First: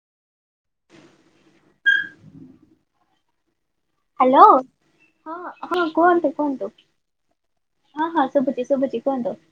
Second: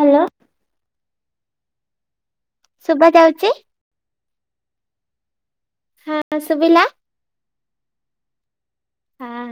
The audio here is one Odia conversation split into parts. ହ୍ୟାଲୋ ଶୁଭା ଯାଉଚି? ହ୍ୟାଲୋ ହଁ ହଁ ହଁ କୁହନ୍ତୁ କୁହନ୍ତୁ। ହଁ ହଁ ଶୁଭୁଚି। ଶୁଭୁଚି କୁହନ୍ତୁ। ହଁ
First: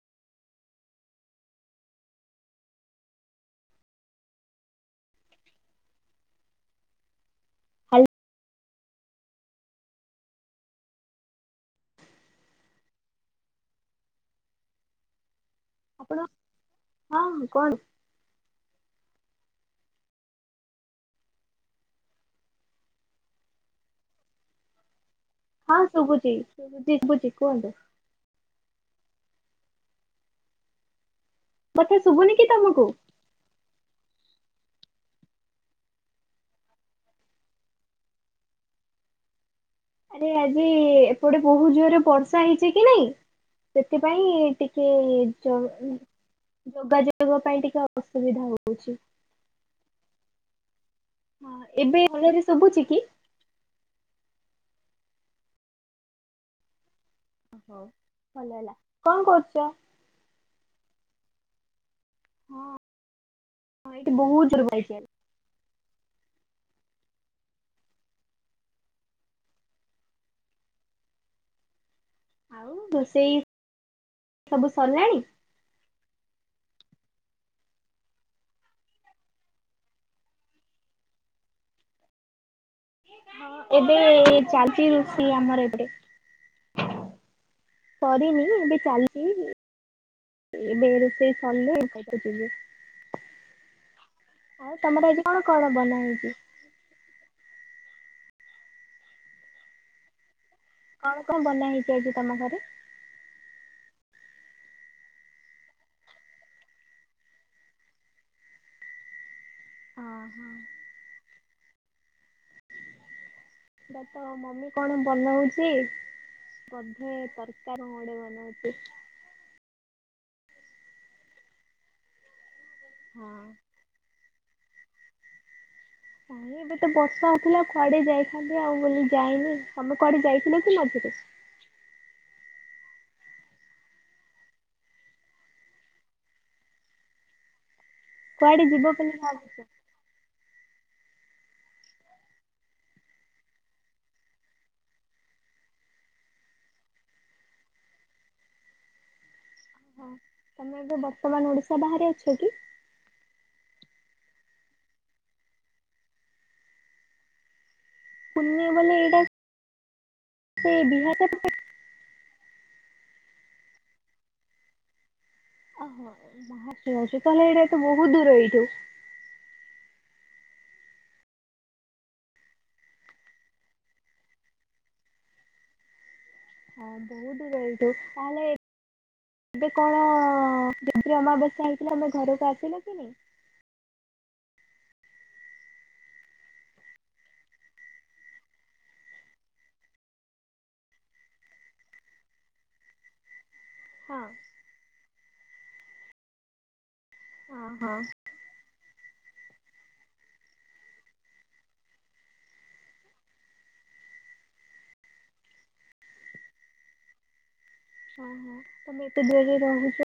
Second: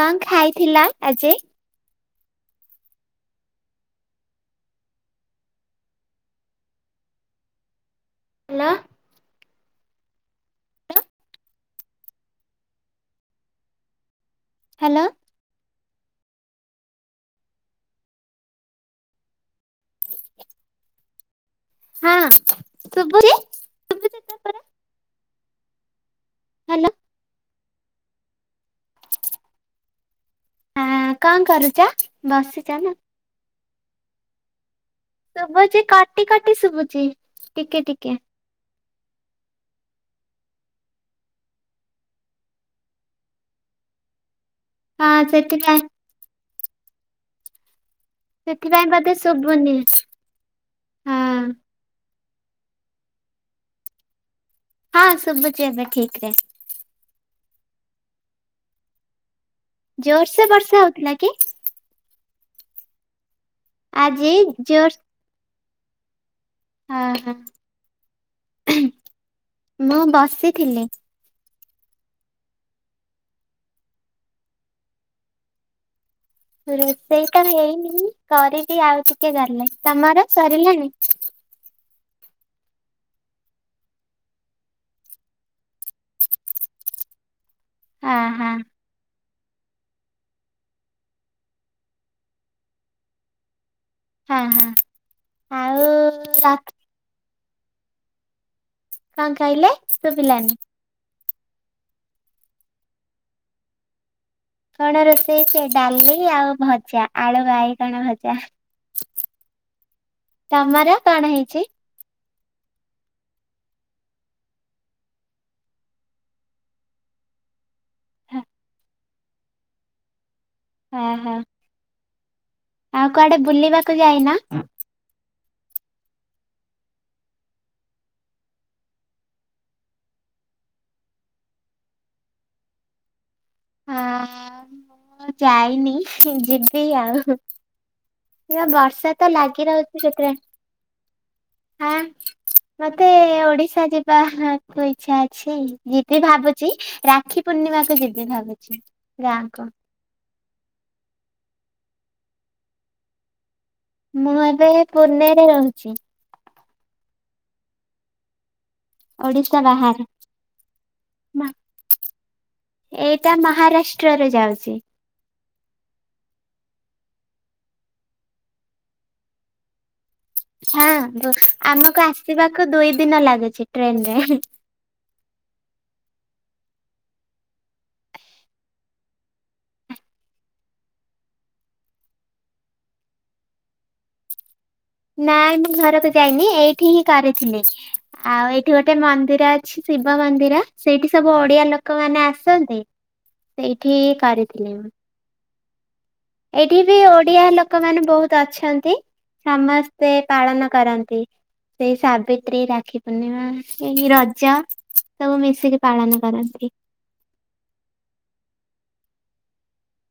କଣ ଖାଇଥିଲ ଆଜି? Hello hello. ହାଲୋ। ଆପଣ ହଁ ହଁ କୁହନ୍ତୁ। ହଁ ଶୁଭୁନି? ହଁ ଶୁବୁଚି, ହ୍ୟାଲୋ ଶୁବୁଚି କୁହନ୍ତୁ। ହଁ କଣ କରୁଚ? କଥା ଶୁଭୁନି କି ବସିଚ ତମକୁ? ନା ଶୁଭୁଚି କଟି କଟି ଶୁଭୁଚି ଟିକେ ଟିକେ। ଆରେ ଆଜି ଏପଟେ ବୋହୁତ୍ ଜୋରରେ ବର୍ଷା ହେଇଚି କି ନାଇଁ ସେଥିପାଇଁ ଟି ଟିକେ ହଁ ଯ ସେଥିପାଇଁ ଯୋଗାଯୋଗ ପାଇଁ ଟିକେ ଅସୁବିଧା ସେଥିପାଇଁ ହଉଚି। ବୋଧେ ଶୁଭୁନି। ହଁ। ଏବେ ଭଲରେ ଶୁଭୁଚି କି? ହଁ ଶୁବୁଚି ଏବେ ଠିକ୍ ରେ। ହଉ ଭଲ ହେଲା। କଣ କରୁଚ? ଜୋରସେ ବର୍ଷା ହଉଥିଲା କି? ହଁ ଏଇଠି ଆଜି ବହୁତ ଜୋର୍। ଜୋର [unintelligible] ଅ ହଁ। ମୁଁ ବସିଥିଲି। ଆଉ ରୋଷେଇ ସବୁ ସରିଲାଣି? ରୋଷେଇ ତ ହେଇନି କରିବି ଆଉ ଟିକେ ଗଲେ। ତମର ସରିଲାଣି? ଏବେ ଚାଲିଚି ରୁଷେଇ ଆମର ଏପଟେ। ହଁ ସରିନି ହଁ ଏବେ ଚାଲିଚି। ଏବେ ରୋଷେଇ ସରିଲେ [unintelligible] ଯିବି। ହଁ ହଁ ଆଉ ତମର ଆଜି କଣ କଣ ଆଉ ବନା ହେଇଚି? ରାତି କଣ କହିଲେ ଶୁବିଲାନି? କଣ କଣ ବନା ହେଇଚି ଆଜି ତମ ଘରେ? କଣ ରୋଷେଇ ହେଇଚି ଡାଲି ଆଉ ଭଜା। ଆଳୁ ବାଇଗଣ ଭଜା। ହଁ ହଁ ତମର କଣ ହେଇଚି? ତ ମମି କଣ ବନଉଚି ବୋଧେ ସରି ତାର ମୁଡେ ବନଉଚି। ହଁ ହଁ। ଆଉ କୁଆଡେ ହଁ। ବୁଲିବାକୁ ଯାଇନ? କାଇଁ ଏବେ ତ ବର୍ଷା ହଉଥିଲା କୁଆଡେ ଯାଇଥାନ୍ତି ଆଉ ବୁଲି ଯାଇନି। ତମେ କୁଆଡେ ଯାଇଥିଲ କି ମଝିରେ? ହଁ। ଯାଇନି ଯିବି ଆଉ। ଏ ପା କୁଆଡେ ଯିବ ବର୍ଷା ବୋଲି ତ ଭାବୁଛ? ଲାଗି ରହୁଚି ସେଥିରେ ହଁ। ମତେ ଓଡିଶା ଯିବାକୁୁ ଇଚ୍ଛା ଅଛି, ଯିବି ଭାବୁଚି। ରାକ୍ଷୀ ପୂର୍ଣ୍ଣିମା କୁ ଯିବି ଭାବୁଚି, ଗାଁକୁ। ହଁ। ତମେ ଏବେ ବର୍ତ୍ତମାନ ଓଡିଶା ବାହାରେ ଅଛ କି? ମୁଁ ଏବେ ପୁନେରେ ରହୁଚି। ପୁନେ ବୋଲି ଏଇଟା ଓଡିଶା ବାହାରେ। ସେ ବିହାର ଏଇଟା ମହାରାଷ୍ଟ୍ରରେ ଯାଉଚି। ଓହୋ ମହାରାଷ୍ଟ୍ର ରେ ଯାଉଚି। ତାହେଲେ ଏଇଟା ଏ ତ ବହୁତ ଦୂର ଏଇଠୁ। ହଁ। ବ ଆମକୁ ଆସିବାକୁ ଦୁଇ ଦିନ ଲାଗୁଚି ଟ୍ରେନ୍ ରେ। ହଁ ବହୁ ଦୂର ଏଇଠୁ। ତାହେଲେ ଏବେ କଣ [unintelligible] ଅମାବାସ୍ୟା ହେଇଥିଲା ଆପଣ ଘରକୁ ଆସିନଥିଲେ? ନାଇଁ ମୁଁ ଘରକୁ ଯାଇନି ଏଇଠି ହିଁ କରିଥିଲି। ଆଉ ଏଇଠି ଗୋଟେ ମନ୍ଦିର ଅଛି ଶିବ ମନ୍ଦିର, ସେଇଠି ସବୁ ଓଡିଆ ଲୋକମାନେ ଆସନ୍ତି। ସେଇଠି ହଁ କରିିଥିଲି ମୁଁ। ଏଇଠି ବି ଓଡ଼ିଆ ହଁ ଲୋକମାନେ ବହୁତ। ଅଛନ୍ତି। ସମସ୍ତେ ପାଳନ କରନ୍ତି। ସେଇ ସାବିତ୍ରୀ, ରାକ୍ଷୀ ପୂର୍ଣ୍ଣିମା, ଏଇ ରଜ। ସବୁ ମିଶିକି ପାଳନ କରନ୍ତି। ହଁ ହଁ ତମେ ଏତେ ଦୂର ରେ ରହୁଛ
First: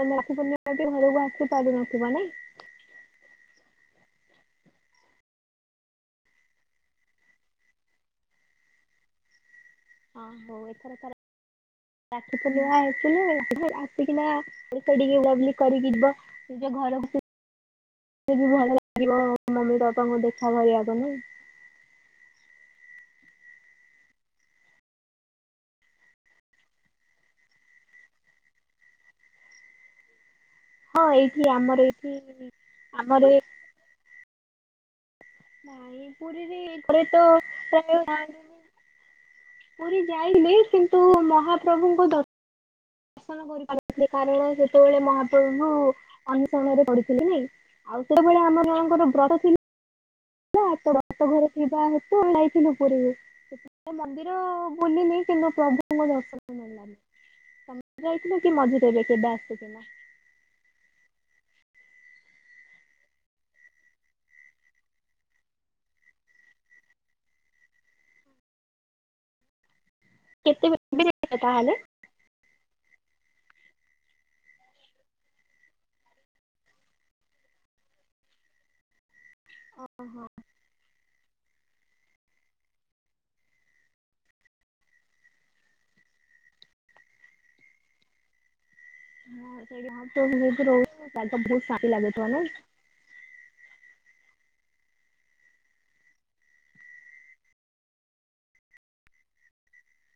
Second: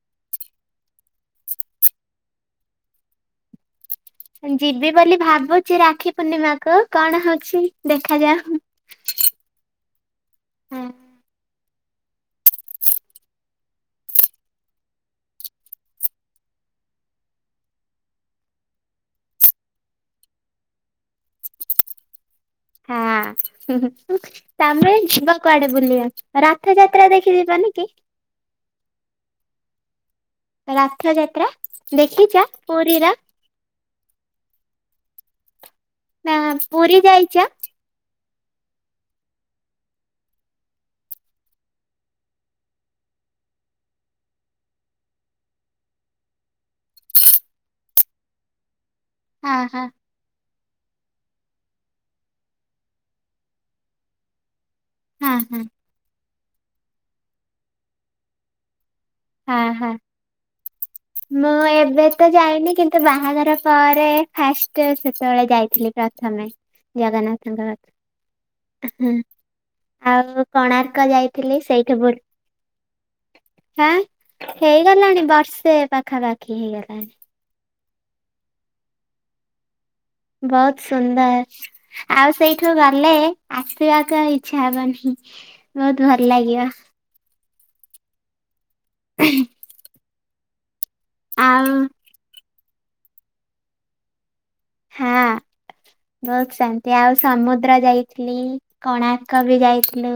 ତମେ ରଖି ପୂର୍ଣାମ ଘରକୁ ଆସି ପାରୁନଥିବ ନାଇଁ ଯିବି ବୋଲି ଭାବୁଛି ରାକ୍ଷୀ ପୂର୍ଣିମାକୁ କଣ ହଉଛି ଦେଖାଯାଉ। ହଁ ହଉ ଏଥର ହଁ। ରଖି ପୂର୍ଣାମା ଆସିଲେ ଆସିକିନା ଗୀତ ଟିକେ [unintelligible] କରିକି ଯିବ ନିଜ ଘରକୁ ଭଲ ଲାଗିବ ମମି ବାପାଙ୍କୁ ଦେଖା କରିବାକୁ ନେଇ। ହାଁ ହଁ ହଁ ହଁ ତମେ ଯିବା କୁଆଡେ ବୁଲିବା ରଥ ଯାତ୍ରା ଦେଖି ଯିବନ କି? ହଁ ଏଇଠି ରଥଯାତ୍ରା ଆମର ଦେଖିଛ ଏଇଠି ପୁରୀର ଆମର ନାଇଁ ନା ପୁରୀରେ ପୁରୀ ଘରେ ପ୍ରାୟ ଯାଇଛ? ପୁରୀ ଯାଇଲେ କିନ୍ତୁ ମହାପ୍ରଭୁଙ୍କ ଦ କରିପାରିନଥିଲି କାରଣ ସେତେବେଳେ ମହାପ୍ରଭୁୁ ଅନୁସରଣରେ ପଡ଼ିଥିଲି ନାଇଁ ଆଉ ସେଭଳିଆ ଆମରଙ୍କର ବ୍ର ହଁ ହଁ ତାତ ଘରେ ଥିବା ହେତୁ ଯାଇ ଥିଲୁ ପୁରିକୁ ସେ ମନ୍ଦିର ବୁଲନି ହଁ କିନ୍ତୁ ହଁ ପ୍ରଭୁଙ୍କ ଦର୍ଶନ ନେଲାନି ସମ ଯାଇଥିଲ କି ମଜା ଦେବେ କେଟା ହଁ ହଁ ମୁଁ ଏବେ ତ ଯାଇନି କିନ୍ତୁ ବାହାଘର ପରେ ଫାଷ୍ଟ ସେତେବେଳେ ଯାଇଥିଲି ପ୍ରଥମେ ଜଗନ୍ନାଥଙ୍କ ର ହୁଁ ଆଉ କେତେ ଏବେ କୋଣାର୍କ ଯାଇଥିଲ ଯାଇଥିଲି ତାହେଲେ? ସେଇଠ ବଲ ହଁ ହେଇଗଲାଣି ବର୍ଷେ ପାଖାପାଖି ହେଇଗଲାଣି। ଓହୋ। ବହୁତ ସୁନ୍ଦର। ଆଉ ସେଇଠୁ ଗଲେ ଆସିବାକୁ ଆଉ ଇଚ୍ଛା ହବନି। ବହୁତ ଭଲ ଲାଗିବ। ହଁ ସେଇଠି ହଁ ତ ରହୁ ବହୁତ ଆଉ ଶାନ୍ତି ଲାଗୁିବ ନାଇ ହଁ ବହୁତ ଶାନ୍ତି ଆଉ ସମୁଦ୍ର ଯାଇଥିଲି। କୋଣାର୍କ ବି ଯାଇଥିଲୁ।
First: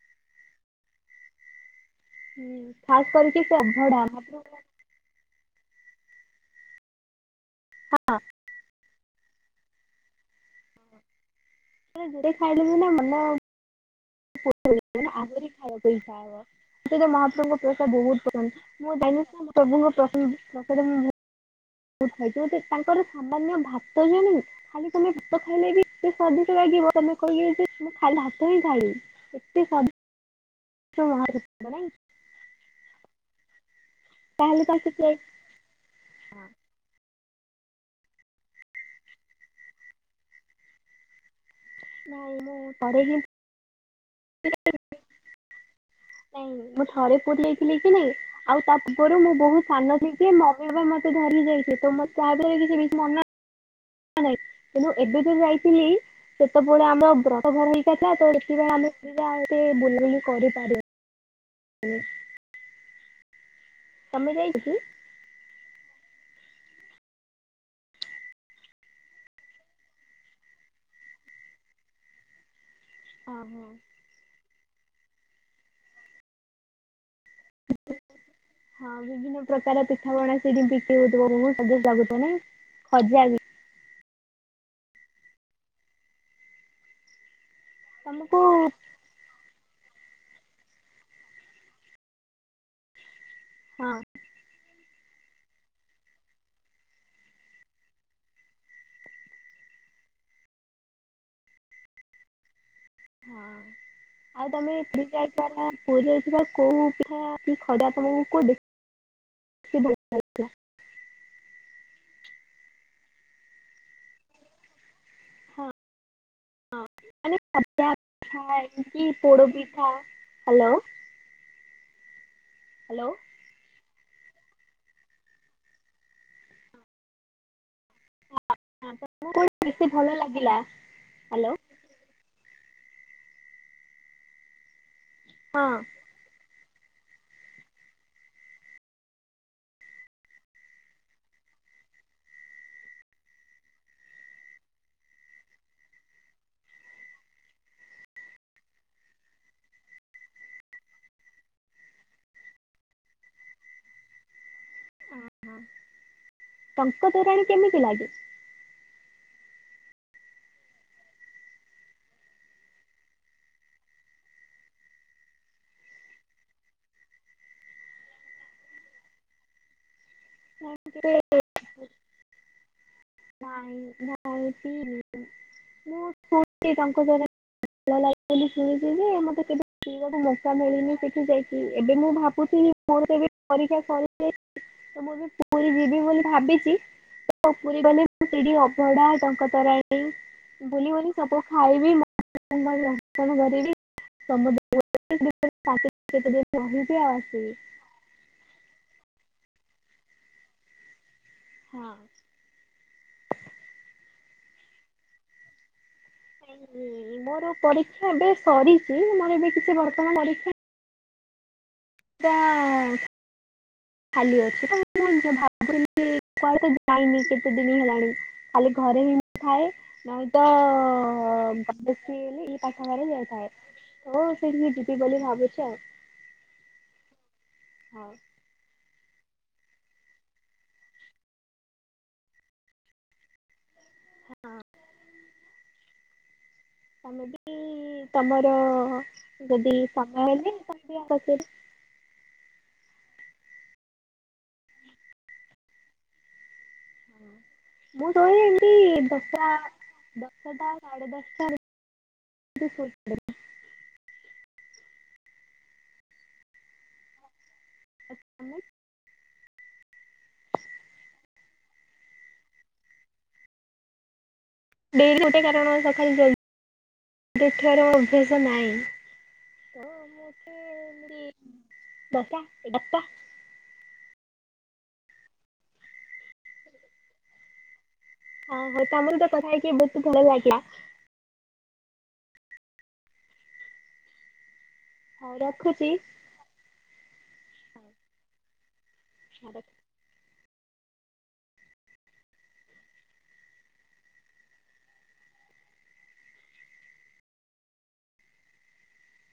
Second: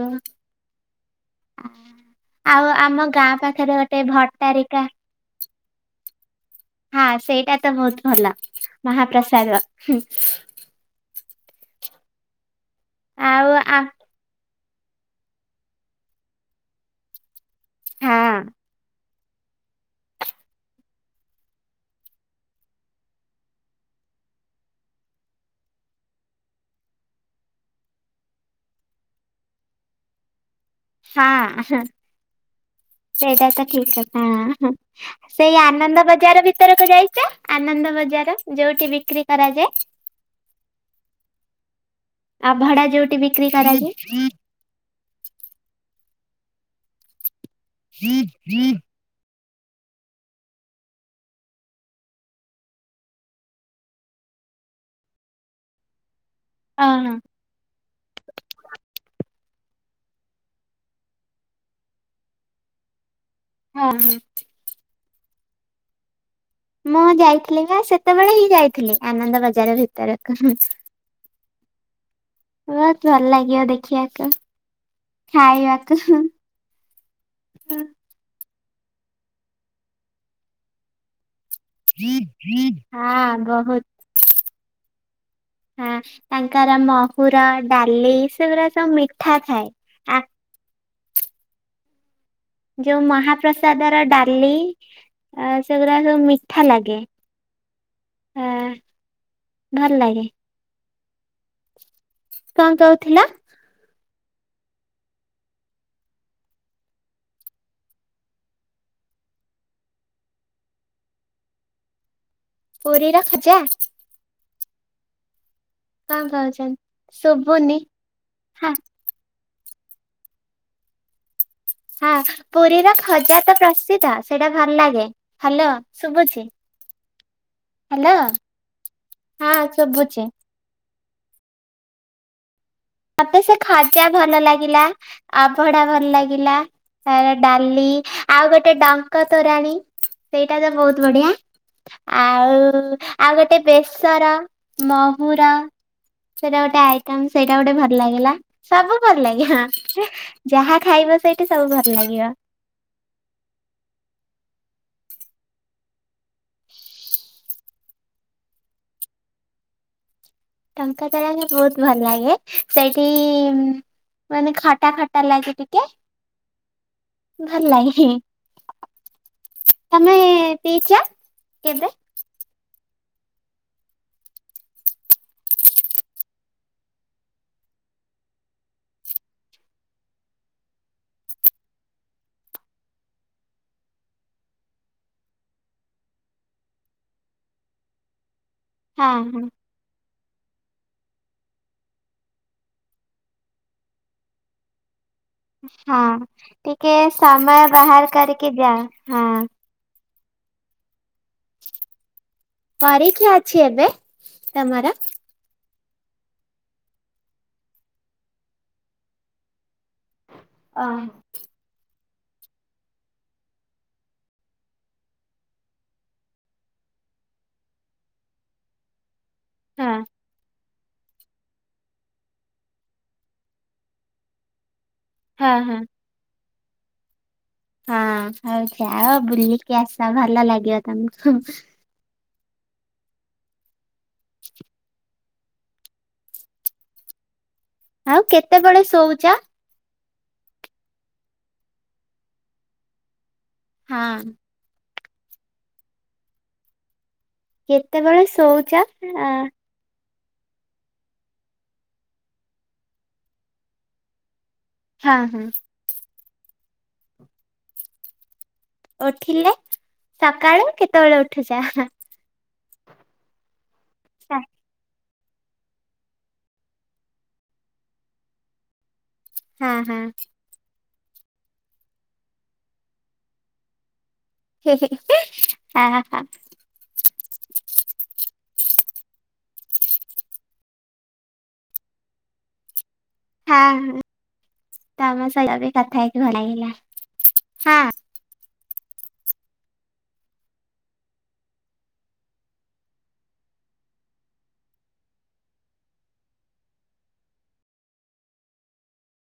ହୁଁ ଆଉ ଖାସ ଆମ ଗାଁ କରିକି ସେ ପାଖରେ ଗୋଟେ ଅଭଡା ମହାପ୍ରଭୁ ଭଟ୍ଟାରିକା। ହଁ ସେଇଟା ତ ବହୁତ ଭଲ ମହାପ୍ରସାଦ ଯୋଟ ଖାଇଲେ ବି ନା ମନ ଆଉ ଆ ଆହୁରି ଖାଇବାକୁଇଥାହବ ସେଟ ମହାପ୍ରଭୁ ବହୁତ ପସନ୍ଦ ହଁ ମୁଁ ଜାନ [unintelligible] କ ଯେ ତାଙ୍କର ସାମାନ୍ୟ ଭାତ ଜଣେ ଖାଲି ତମେ ଭାତ ଖାଇଲେ ବି ଏତେ ସ୍ୱାଦିକ ଲାଗିବ ତମେ କହିବେ ଯେେ ଖାଇ ହାତ ହିଁ ଖାଇବି। ଏତେ ସ ହଁ ହ ସେଇଟା ତ ଠିକ କଥା ତାହେଲେ ହଁ ତ ସେଥିପାଇଁ ସେଇ ଆନନ୍ଦ ବଜାର ଭିତରକୁ ଯାଇଛ ଆନନ୍ଦ ବଜାର ଯୋଉଠି ବିକ୍ରି କରାଯାଏ। ନାଇଁ ଆଉ ମୁଁ ଭଡା ଥରେ ହିଁ ଯୋଉଠି ବିକ୍ରି କରାଯାଏ। ନାଇଁ ମୁଁ ଥରେ ପୁର ଯାଇଥିଲି କି ନାଇ ଆଉ ତା ରେ ମୁଁ ବହୁତ ସାନ ଇଛି ମମି ବାପା ମତେ ଧରିକି ଯାଇଛି ତ ତାହା ଦାରା କି ସେ ମନେ ହ ନାଇଁ କିନ୍ତୁ ଏବେ ଯୋ ଯାଇଥିଲି ସେତ ପ ଓହୋ ଆମର୍ ବ୍ର ତ ଘର ହେଇକଥା ତ ସେତେବେଳେ ଆମେ ବୁଲବୁଲି କରିପାର ହୁଁ ହଁ ହଁ ତମେ ଯାଇନ କି? ମୁଁ ଯାଇଥିଲି ବା ସେତେବେଳେ ହିଁ ଯାଇଥିଲି ଆନନ୍ଦ ବଜାର ଭିତରକୁ। ବହୁତ୍ ଭଲ୍ ଓହୋ। ଲାଗିବ ଦେଖିବାକୁ ଖାଇବାକୁ ହୁଁ। ହଁ ବିଭିନ୍ନ ପ୍ରକାର ପିଠାପଣା ସେଇଠି [unintelligible] ହଉଥିବ ବହୁତ୍। [unintelligible] ବହୁତ୍। ହଁ, ତାଙ୍କର ମ ପୁରା ଡାଲି ତମକୁ ସେଗୁରା ହଁ ସବୁ ମିଠା ଥାଏ ଆଁ ଯୋଉ ମହାପ୍ରସାଦର ଡାଲି ସେଗୁଡା ସବୁ ମିଠା ଲାଗେ। ହଁ ଭଲ ଲାଗେ। କଣ କହୁଥିଲ? ହଁ। ଆଉ ତମେ ପୁରୀ ଯାଇ ପୁରୀ ଯାଇଥିବା କୋଉ ପିଠା ଖରା ତମକୁ କୋଉ ଦେଖ [inaudible] ପୁରୀ ର ଖଜା। ହଁ କଣ କହୁଛନ୍ତି, ମାନେ ଶୁଭୁନି? ଖଜା ପିଠା ହା କି ପୋଡ଼ପିଠା ହ୍ୟାଲୋ ହଁ, ପୁରୀର ହ୍ୟାଲୋ ଖଜା ତ ପ୍ରସିଦ୍ଧ। ସେଇଟା ଭଲ ଲାଗେ। ହାଲୋ, ଶୁଭୁଛି? ହ୍ୟାଲୋ। [inaudible] ହଁ ବେଶି ଭଲ ଶୁଭୁଛି ଲାଗିଲା ହାଲୋ। ମୋତେ ସେ ଖଜା ଭଲ ଲାଗିଲା ହଁ। ଆଭଡା ଭଲ ଲାଗିଲା। ତାର ଡାଲି ଆଉ ଗୋଟେ ଟଙ୍କ ତୋରାଣୀ ସେଇଟା ତ ବହୁତ ବଢିଆ। ଆଉଁ ଆଉ ଗୋଟେ ବେସର ମୁହୁର ସେଇଟା ଗୋଟେ ଆଇଟମ୍ ସେ ଟା ଗୋଟେ ଭଲ ଲାଗିଲା। ସବୁ ଭଲ ଲାଗିବ ହଁ ଯାହା ଖାଇବ ସେଇଠି ସବୁ ଭଲ ଲାଗିବ। ଓ ହୋ। ଟଙ୍କ ତୋରାଣି କେମିତି ଲାଗେ? ଟଙ୍କା ଦେଲାକ ବହୁତ ଭଲ ଲାଗେ ସେଇଠି ମାନେ ଖଟା ଖଟା ଲାଗେ ଟିକେ। ଭଲ ହିଁ ତୋମେ କିଚା କେବେ ନାଇଁ ନାଇଁ ପିଇନି ମୁଁ ଶୁଣିଛି ତାଙ୍କ ଦ୍ଵାରା ଭଲ ଲାଗେ ବୋଲି ଶୁଣିଥିଲି। ମୋତେ କେବେ ଗୋଟେ ମଶା ମିଳିନି ସେଠି ଯାଇକି ଏବେ ମୁଁ ଭାବୁଥିଲି ପରୀକ୍ଷା [inaudible] କରି [inaudible] ତ ମୁଁ ବି ପୁରୀ ଯିବି ବୋଲି ଭାବିଛି। ତ ପୁରୀ ଗଲେ ମୁଁ ସେଇଠି ଅବଢା ହଁ ହଁ। ଟଙ୍କ ତୋରା ବୁଲି ବୁଲି ସବୁ ଖାଇବି କରିବି [inaudible] ସମୁଦାୟ ଗୋଟେ ଦେ ହଁ ଟିକେ ସମୟ ବାହାର କରିକି ଯାଅ। ହଁ। ପରୀକ୍ଷା ଅଛି ଏବେ ତମର? ହଁ ମୋର ପରୀକ୍ଷା ଏବେ ସରିଛି ମୋର ଏବେ କିଛି ବର୍ତ୍ତମାନ ପରୀକ୍ଷା ହଁ। ଚା ଆ‌। ଖାଲି ଅଛି ତ ମୁଁ ସେୟା ଭାବଥିଲି ଯେ କୁଆଡେ କାଇଁ ଯାଇନି କେତେ ଦିନ ହେଲାଣି। ଖାଲି ଘରେ ବି ଥାଏ ହଁ ନହେଁଲେ ତ ତ ଭାବୁଥିଲି ପାଠଘରେ ଯାଇଥାଏ। ତ ସେଠିକି ଯି ଯିବି ବୋଲି ହଁ ଭାବୁଛ ଆଉ ହଁ। ହଁ। ହଉ ଯାଅ ବୁଲିକି ଆସ ଭଲ ଲାଗିବ ତମକୁ ହଁ ତମେ ବି ଆଉ ତମର କେତେବେଳେ ଶୋଉଚ? ଯଦି ସମୟ ହେଲେ ତମେ ବି ଆସିବ ହଁ। ମୁଁ କେତେବେଳେ କହିଲି ଶୋଉଚ? ଏମିତି ଆ ଦୋଷା ଦଶଟା ସାଢ଼େ ଦଶଟା ଭିତରେ ସୋଇପଡ଼େ। ହଁ ହଁ। ଏଫେ ମାନେ? ଉଠିଲେ ସକାଳୁ କେତେବେଳେ ଉଠୁଛା ଚା ଡେରି ଗୋଟେ କାରଣ ସକା ଜଲଦି [inaudible] ଦେଖିବାର ଅଭ୍ୟାସ ନାହିଁ। ହା ଓ ହା ମୋତେ ଏମିତି ଦତା ଦତା ହେ-ହେ-ହେ-ହା-ହା-ହା। ହଁ-ହଁ ତମ ସହିତ କଥା ହେଇକି ବହୁତ୍ ଭଲ ଲାଗିଲା। ହଁ ତମ ହଉ ସହିତ ବି ରଖୁଛି। କଥା ହେଇକି ଭଲ ଲାଗିଲା ହଁ। ଆଗତ।